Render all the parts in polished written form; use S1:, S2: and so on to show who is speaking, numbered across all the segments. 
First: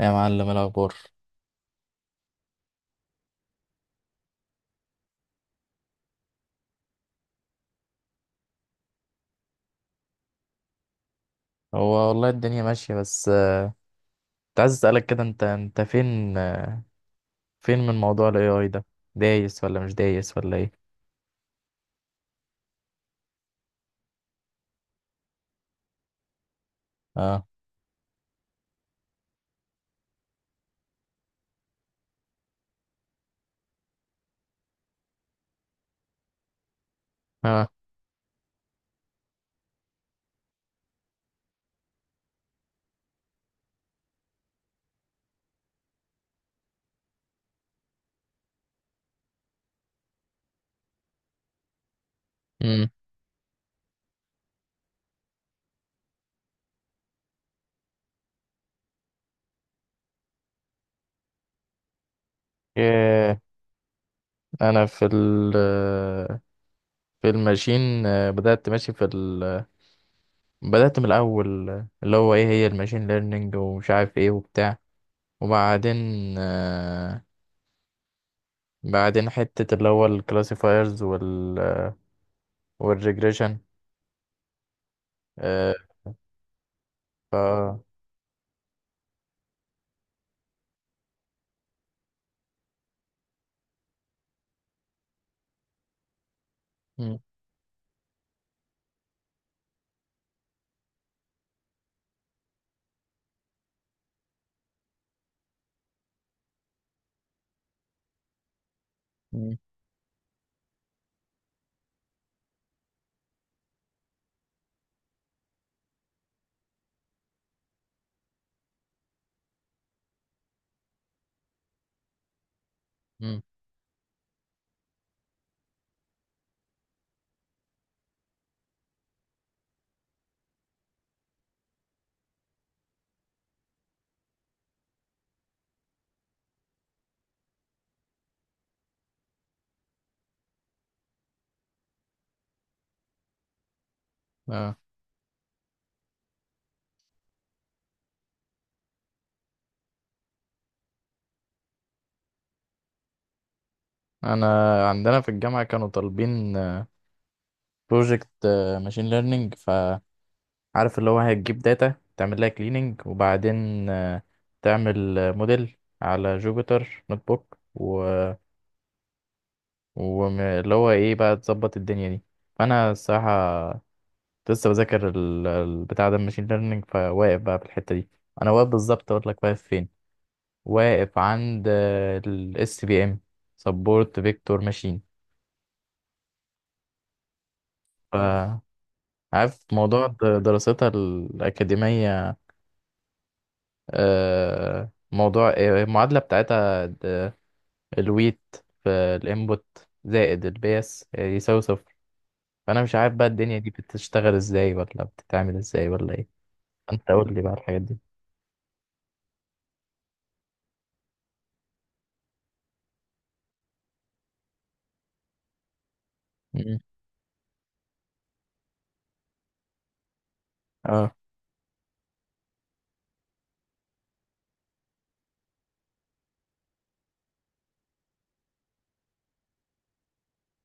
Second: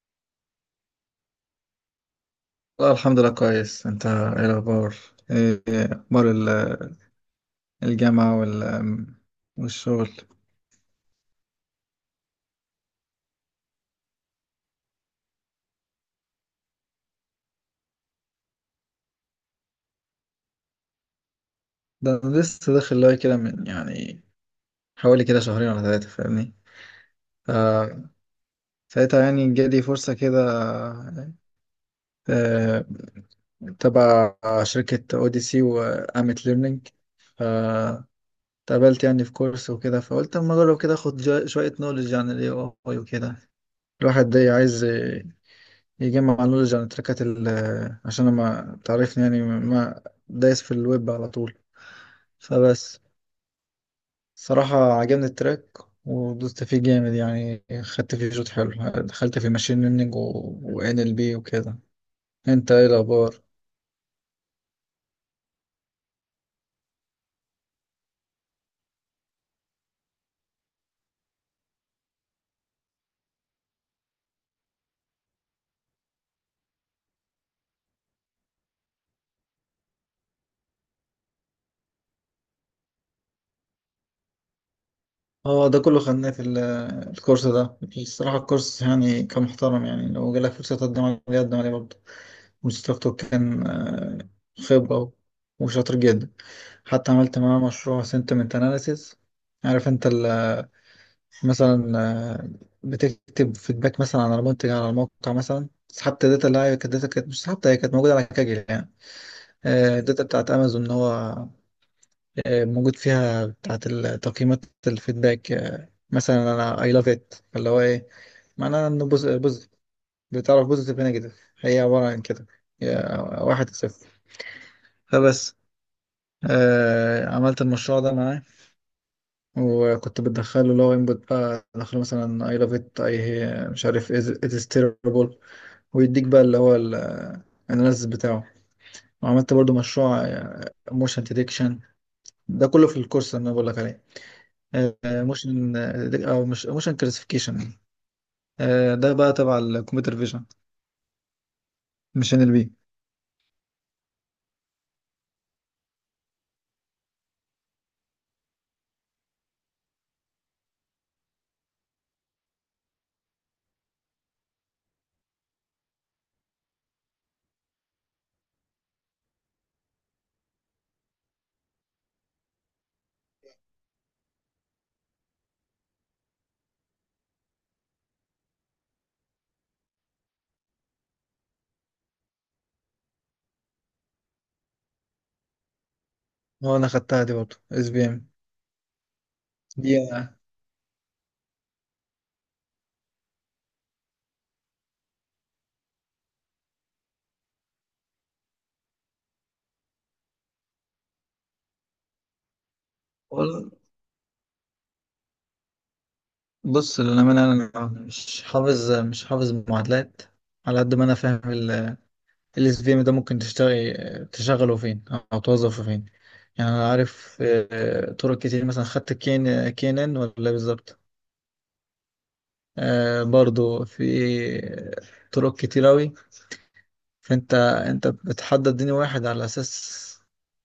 S1: يا معلم، إيه الاخبار؟
S2: والله الحمد لله كويس. انت ايه الاخبار؟ ايه اخبار الجامعة والشغل؟
S1: هو والله الدنيا ماشيه. بس كنت عايز اسالك كده، انت فين فين من موضوع الاي اي ده؟ دايس ولا مش دايس ولا ايه؟
S2: ده أنا لسه داخل لاي كده من يعني حوالي كده شهرين ولا ثلاثة، فاهمني؟
S1: اه،
S2: ف- ساعتها يعني جالي فرصة كده، آه، تبع شركة اوديسي وامت ليرنينج،
S1: اه.
S2: فاتقابلت يعني في كورس وكده. فقلت اما اجرب كده اخد شوية نولج عن الاي اي وكده. الواحد ده عايز يجمع نولج عن التراكات عشان ما تعرفني يعني ما دايس في الويب على طول.
S1: امم.
S2: فبس، صراحة عجبني التراك ودوست فيه جامد، يعني خدت فيه شوط حلو. دخلت في ماشين ليرنينج و ان ال بي وكده. انت ايه
S1: ايه،
S2: الاخبار؟
S1: انا في ال- في الماشين، بدات ماشي في ال- بدات من الاول. اللي هو ايه هي الماشين ليرنينج، ومش عارف ايه وبتاع. وبعدين آه، بعدين حته اللي هو الكلاسيفايرز وال- والريجريشن.
S2: اه، ده كله خدناه في
S1: ف-
S2: الكورس ده. الصراحة الكورس يعني كان محترم، يعني لو جالك فرصة تقدم عليه قدم عليه برضه. المستر كان خبرة وشاطر جدا. حتى
S1: مم.
S2: عملت معاه مشروع sentiment analysis. عارف انت مثلا بتكتب فيدباك مثلا على منتج على الموقع. مثلا سحبت الداتا اللي هي كانت داتا، كانت مش سحبتها، هي كانت موجودة على كاجل يعني.
S1: مم.
S2: الداتا بتاعت امازون اللي هو موجود فيها بتاعت تقييمات الفيدباك. مثلا انا اي لاف ات، اللي هو ايه؟ معناها انه بوزيتيف. بتعرف بوزيتيف نيجاتيف هي عبارة عن كده، هي
S1: مم.
S2: واحد صفر. فبس، عملت المشروع ده معاه. وكنت بدخله لو انبوت، بقى ادخله مثلا اي لاف ات اي مش عارف ات از تيربل، ويديك بقى اللي هو الاناليسيس بتاعه. وعملت برضو مشروع موشن ديتكشن، ده كله في الكورس اللي انا بقول لك عليه.
S1: آه.
S2: موشن، او مش موشن، كلاسيفيكيشن، ده بقى تبع الكمبيوتر فيجن، مش ان ال بي.
S1: انا عندنا في الجامعه كانوا طالبين بروجكت ماشين ليرنينج، فعارف اللي هو هتجيب داتا، تعمل لها كليننج، وبعدين تعمل موديل على جوبيتر نوت بوك، و... واللي هو ايه بقى تظبط الدنيا دي. فانا الصراحه لسه بذاكر البتاع ده الماشين ليرنينج، فواقف بقى في الحته دي. انا واقف بالظبط، اقول لك واقف فين، واقف عند الاس بي ام، سبورت فيكتور ماشين.
S2: هو انا خدتها دي برضو اس بي ام
S1: عارف
S2: دي
S1: موضوع دراستها الأكاديمية، موضوع المعادلة بتاعتها الويت في الانبوت زائد البيس يساوي صفر. فأنا مش عارف بقى الدنيا دي
S2: وال-
S1: بتشتغل ازاي، ولا بتتعمل ازاي ولا ايه.
S2: بص
S1: انت قول لي
S2: للأمانة،
S1: بقى الحاجات
S2: أنا
S1: دي.
S2: مش حافظ معادلات. على قد ما أنا فاهم، ال اس في ام ده ممكن تشتغل، تشغله فين او توظفه فين؟ يعني
S1: مم.
S2: انا عارف طرق كتير، مثلا خدت كين كينن ولا إيه بالظبط.
S1: اه.
S2: برضو في طرق كتير اوي. فانت انت بتحدد دين واحد على اساس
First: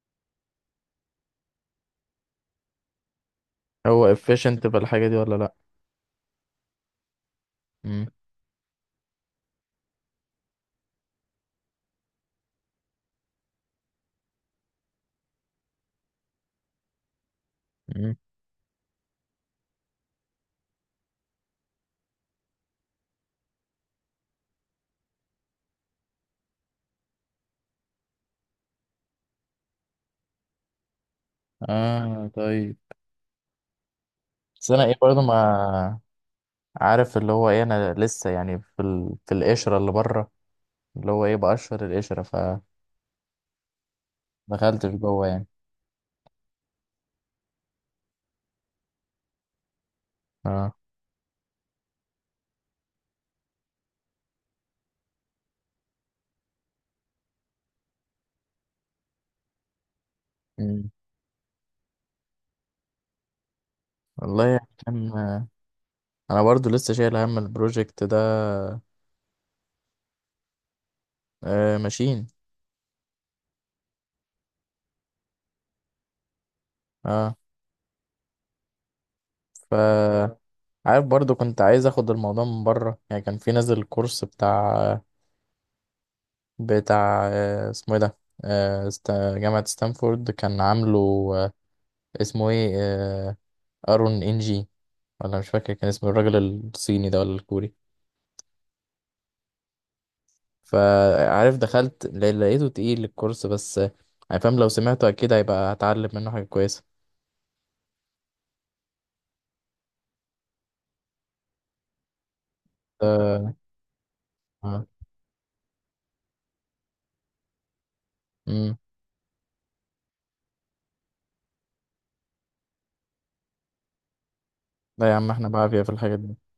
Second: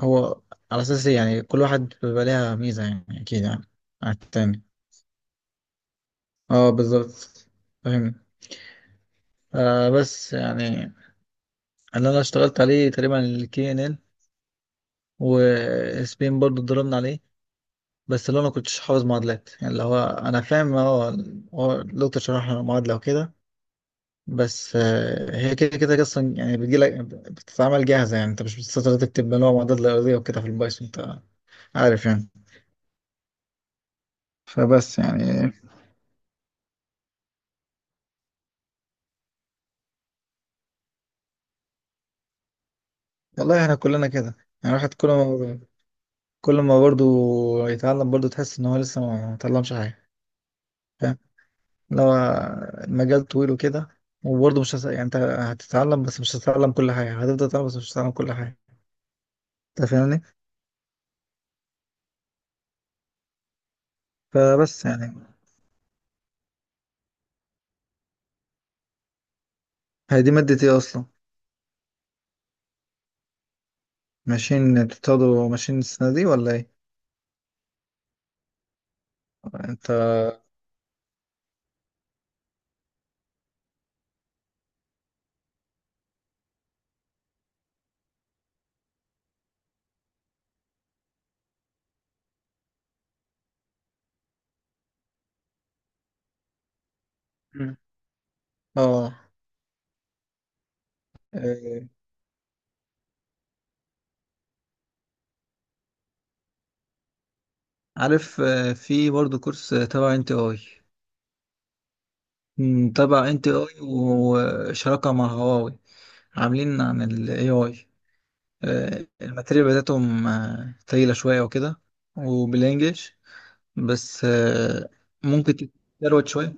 S2: هو، على اساس إيه؟ يعني كل واحد بيبقى ليها ميزة يعني، اكيد يعني على
S1: هو
S2: التاني.
S1: efficient في الحاجة دي ولا لأ؟
S2: اه بالظبط.
S1: مم.
S2: فاهم. آه بس يعني اللي انا اشتغلت عليه تقريبا الكي ان ال وسبين برضو ضربنا عليه.
S1: مم.
S2: بس اللي انا كنتش حافظ معادلات. يعني اللي هو انا فاهم، هو الدكتور شرح لنا المعادله وكده. بس هي كده كده اصلا، يعني بتجي لك بتتعمل جاهزه. يعني انت مش بتستطيع تكتب اللي هو معادلات الارضيه وكده في البايثون، انت عارف يعني.
S1: اه، طيب. بس انا ايه
S2: فبس
S1: برضه
S2: يعني
S1: ما عارف اللي هو ايه، انا لسه يعني في ال- في القشرة اللي بره، اللي هو ايه بقشر القشرة، ف
S2: والله احنا كلنا كده. يعني
S1: دخلتش
S2: الواحد كل
S1: جوه يعني.
S2: ما كل ما برضه يتعلم برضه تحس ان هو لسه ما اتعلمش حاجه،
S1: اه.
S2: فاهم؟ اللي هو المجال طويل وكده، وبرضه مش يعني انت هتتعلم بس مش هتتعلم كل حاجه، هتفضل تتعلم بس مش هتتعلم كل حاجه، انت فاهمني؟
S1: مم. والله يعني
S2: فبس
S1: كان
S2: يعني.
S1: انا برضو لسه شايل هم البروجكت ده.
S2: هي دي مادة ايه اصلا؟
S1: آه، ماشين.
S2: ماشين؟ بتاخدوا ماشين السنة دي ولا ايه؟
S1: اه.
S2: انت.
S1: ف عارف، برضو كنت عايز اخد الموضوع من بره، يعني كان في نازل كورس بتاع اسمه ايه ده، جامعة ستانفورد كان عامله. آه اسمه ايه، ارون انجي، ولا مش فاكر كان اسمه الراجل الصيني ده ولا الكوري.
S2: مم. اه
S1: فعارف
S2: آه،
S1: دخلت لقيته تقيل الكورس، بس يعني فاهم لو سمعته اكيد هيبقى هتعلم منه حاجة كويسة.
S2: عارف في برضه كورس تبع انت اي، مم، تبع انت
S1: آه،
S2: اي
S1: اه.
S2: وشراكة مع هواوي، عاملين عن الاي اي.
S1: امم.
S2: الماتيريال بتاعتهم تقيلة شوية وكده، وبالانجلش. بس
S1: لا يا عم، احنا
S2: ممكن
S1: بعافية في الحاجات
S2: تتكروت
S1: دي.
S2: شوية.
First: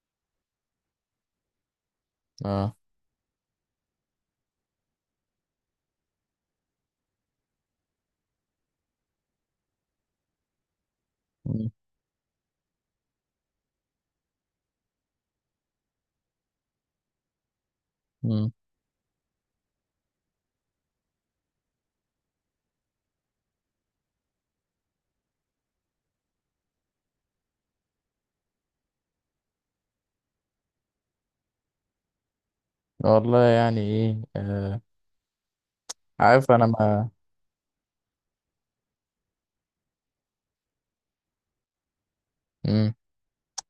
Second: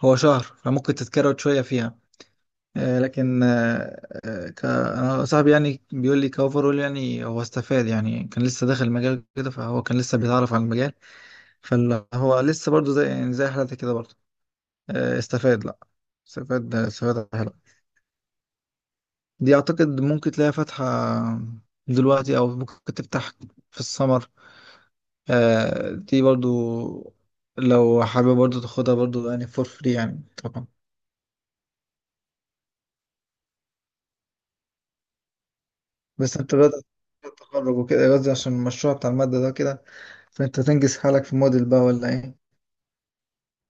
S2: هو شهر فممكن تتكروت شوية فيها.
S1: اه.
S2: لكن أنا صاحبي يعني بيقول لي كأوفرول يعني هو استفاد. يعني كان لسه داخل المجال كده، فهو كان لسه بيتعرف على المجال،
S1: مم.
S2: فهو لسه برضو زي يعني زي حالتك كده برضو. استفاد لا، استفاد حلو.
S1: مم.
S2: دي أعتقد ممكن تلاقي فاتحة دلوقتي أو ممكن تفتح في السمر. دي برضو لو حابب برضو تاخدها برضو، يعني فور فري يعني طبعا.
S1: والله يعني ايه، آه.
S2: بس
S1: عارف
S2: انت
S1: انا
S2: بدأت
S1: ما-
S2: التخرج وكده، قصدي عشان المشروع بتاع المادة ده كده، فانت تنجز حالك في موديل بقى ولا ايه؟
S1: امم.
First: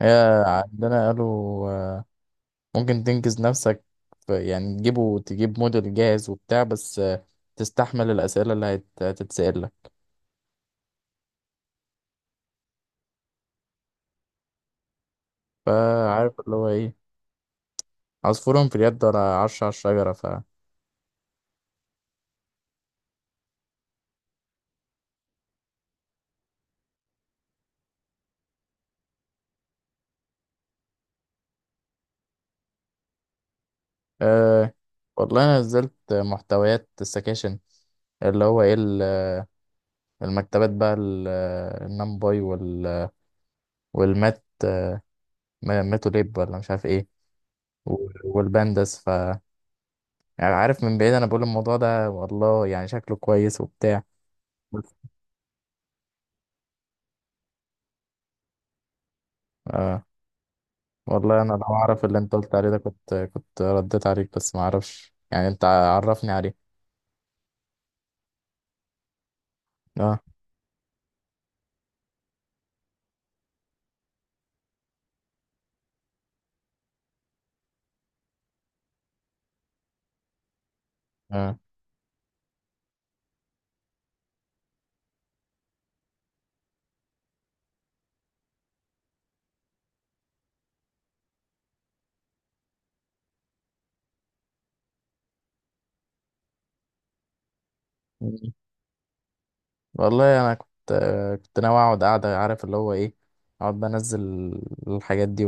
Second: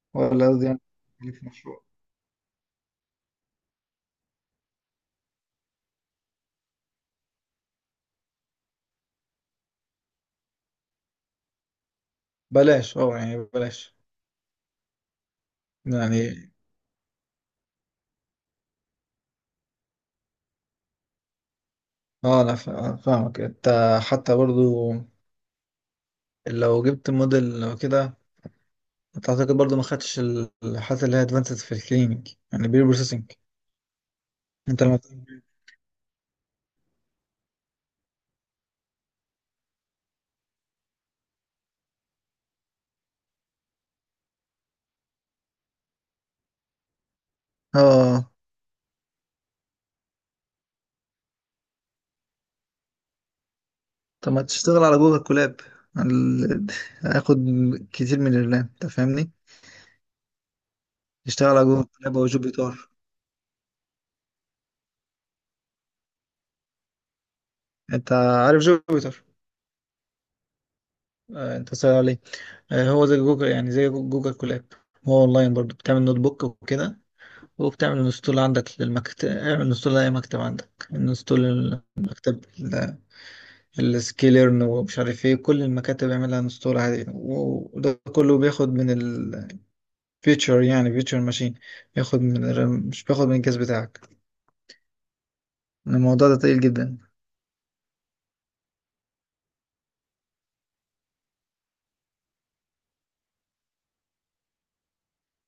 S1: هي
S2: ولا قصدي يعني
S1: عندنا قالوا
S2: ليك في مشروع؟
S1: آه. ممكن تنجز نفسك يعني تجيب موديل جاهز وبتاع، بس تستحمل الأسئلة اللي هتتسأل لك.
S2: بلاش، اه يعني بلاش
S1: فعارف
S2: يعني.
S1: اللي هو ايه، عصفور في اليد ولا عرش على الشجرة. ف
S2: اه انا فاهمك انت. حتى برضو لو جبت موديل لو كده، انت اعتقد برضو ما خدتش الحاجات اللي هي ادفانسد في الكلينيك، يعني بير بروسيسنج.
S1: آه.
S2: انت لما
S1: والله انا نزلت محتويات السكاشن، اللي هو ايه المكتبات بقى، النمباي، والمات ماتوا ليب ولا مش عارف ايه،
S2: اه
S1: والبانداس. ف يعني عارف، من بعيد انا بقول الموضوع ده والله يعني شكله كويس وبتاع.
S2: طب ما تشتغل
S1: بس.
S2: على جوجل كولاب. ال- هياخد كتير من الرام انت فاهمني.
S1: آه، والله
S2: تشتغل
S1: انا لو
S2: على جوجل
S1: اعرف اللي
S2: كولاب او
S1: انت قلت عليه ده
S2: جوبيتار.
S1: كنت رديت عليك، بس ما اعرفش يعني. انت عرفني عليه.
S2: انت عارف جوبيتر؟
S1: اه.
S2: انت سأل عليه. هو زي جوجل يعني زي جوجل كولاب. هو اونلاين برضو، بتعمل نوت بوك وكده. وبتعمل انستول عندك للمكتب، اعمل انستول لاي مكتب عندك انستول.
S1: اه.
S2: المكتب السكيلرن ومش عارف ايه، كل المكاتب يعملها انستول عادي. وده كله بياخد من الفيتشر، يعني فيتشر ماشين، بياخد من مش بياخد من الجهاز بتاعك. الموضوع ده تقيل جدا.
S1: مم. والله انا كنت كنت ناوي اقعد قاعده، عارف اللي هو ايه، اقعد بنزل الحاجات دي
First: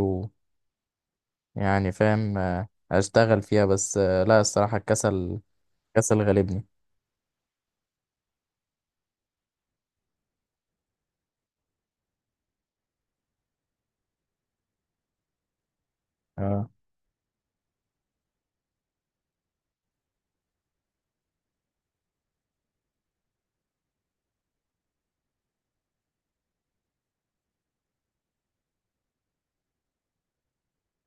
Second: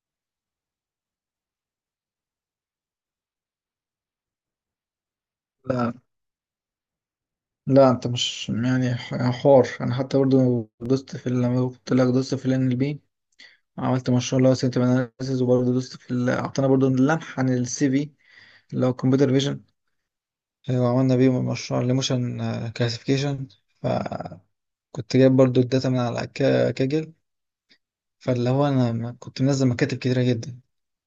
S1: ويعني فاهم اشتغل فيها، بس لا الصراحه الكسل، الكسل غالبني.
S2: لا انت مش يعني حوار. انا حتى برضو دوست في لما قلت لك دوست في ال NLP، عملت مشروع اللي هو سيمتوم اناليسيس. وبرضه دوست في اعطانا
S1: اه.
S2: برضه لمح عن السي في، اللي هو كمبيوتر فيجن. وعملنا بيه مشروع الايموشن كلاسيفيكيشن. فكنت جايب برضه الداتا من على كاجل. فاللي هو انا كنت منزل مكاتب كتيرة جدا،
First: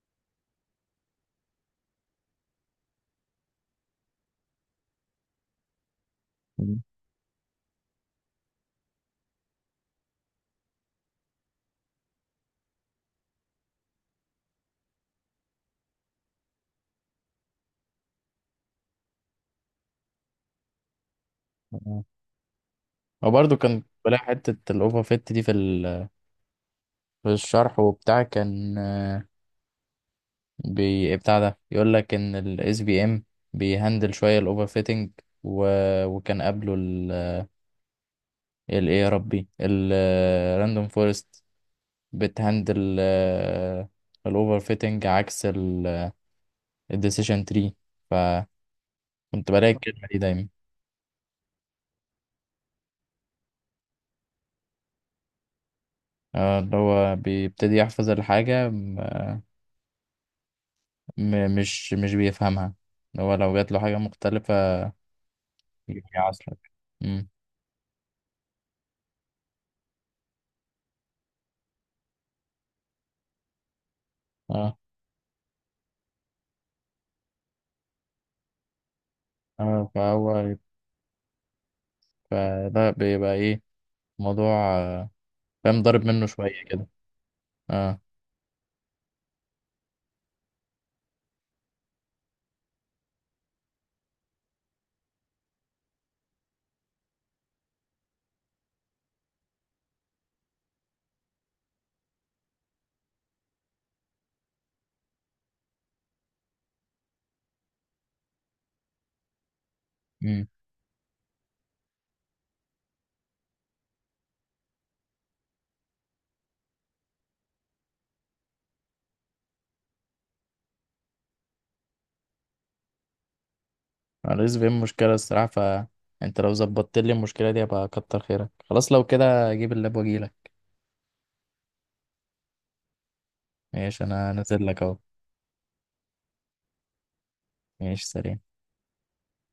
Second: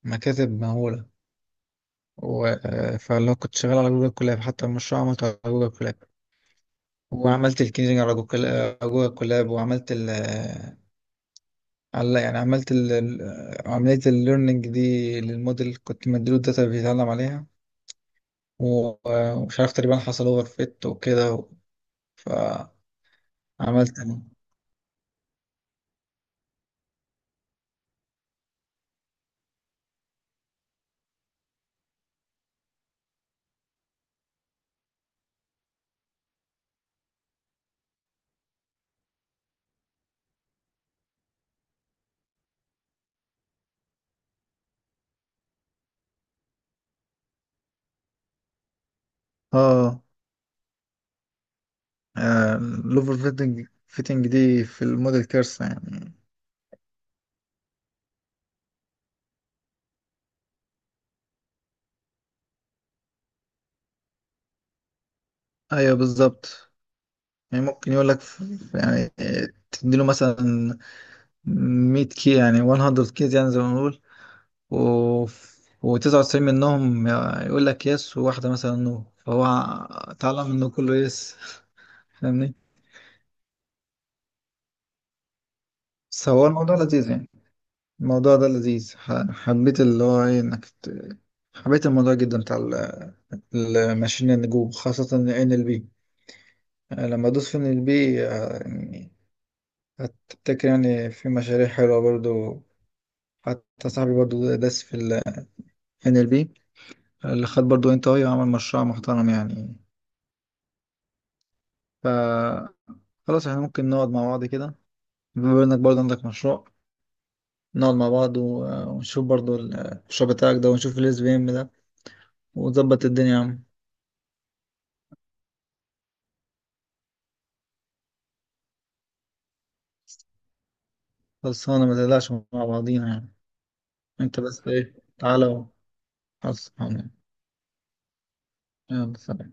S2: مكاتب مهولة فاللي هو كنت شغال على جوجل كولاب، حتى المشروع عملته على جوجل كولاب. وعملت الكينجنج على جوجل، على جوجل كولاب. وعملت على يعني عملت عملية الليرنينج دي للموديل، كنت مديله الداتا اللي بيتعلم عليها و- ومش عارف تقريبا حصل اوفر فيت وكده و...
S1: مم. وبرضه كان
S2: فعملت
S1: بلاقي حتة الأوفر فيت دي في ال- في الشرح وبتاع. كان بي بتاع ده يقول لك إن ال SBM بيهندل شوية الأوفر فيتنج. و... وكان قبله ال إيه يا ربي، ال راندوم فورست بتهندل الأوفر فيتنج عكس ال الديسيشن تري. فكنت بلاقي
S2: اه.
S1: الكلمة دي دايما.
S2: الاوفر فيتنج دي في الموديل كارثة يعني.
S1: اللي هو بيبتدي يحفظ الحاجة مش بيفهمها، اللي هو لو جات له حاجة مختلفة
S2: ايوه
S1: جميع أصلا.
S2: بالظبط.
S1: امم.
S2: يعني ممكن يقول لك يعني تديله مثلا 100 كي، يعني 100 كيز يعني زي ما بنقول،
S1: اه.
S2: و و99 منهم يقول لك يس، وواحدة مثلا نو، فهو
S1: اه،
S2: اتعلم
S1: فهو.
S2: انه كله يس، فاهمني؟
S1: يبقى ده بيبقى ايه؟ موضوع آه، فاهم ضارب منه
S2: بس هو
S1: شوية
S2: الموضوع
S1: كده.
S2: لذيذ يعني.
S1: اه.
S2: الموضوع ده لذيذ، حبيت اللي هو ايه انك حبيت الموضوع جدا بتاع الماشين النجوم، خاصة ان ال بي. لما ادوس في ان ال بي يعني، هتفتكر يعني في مشاريع حلوة برضو. حتى صاحبي برضو داس في ال ان ال بي، اللي خد برضو انت اي وعمل مشروع محترم يعني.
S1: امم.
S2: ف خلاص احنا ممكن نقعد مع بعض كده، بما انك برضو عندك مشروع، نقعد مع بعض ونشوف برضو المشروع بتاعك ده، ونشوف الاس بي ام وظبط الدنيا يا عم.
S1: الرزق فيه مشكلة الصراحة، فانت لو ظبطت لي المشكلة دي هبقى كتر خيرك. خلاص، لو كده اجيب اللاب واجيلك.
S2: خلصانة، ما تقلقش، مع بعضينا يعني.
S1: ماشي، انا
S2: انت
S1: نازل
S2: بس
S1: لك
S2: ايه،
S1: اهو.
S2: تعالى، وخلصانة.
S1: ماشي، سلام.
S2: يلا سلام.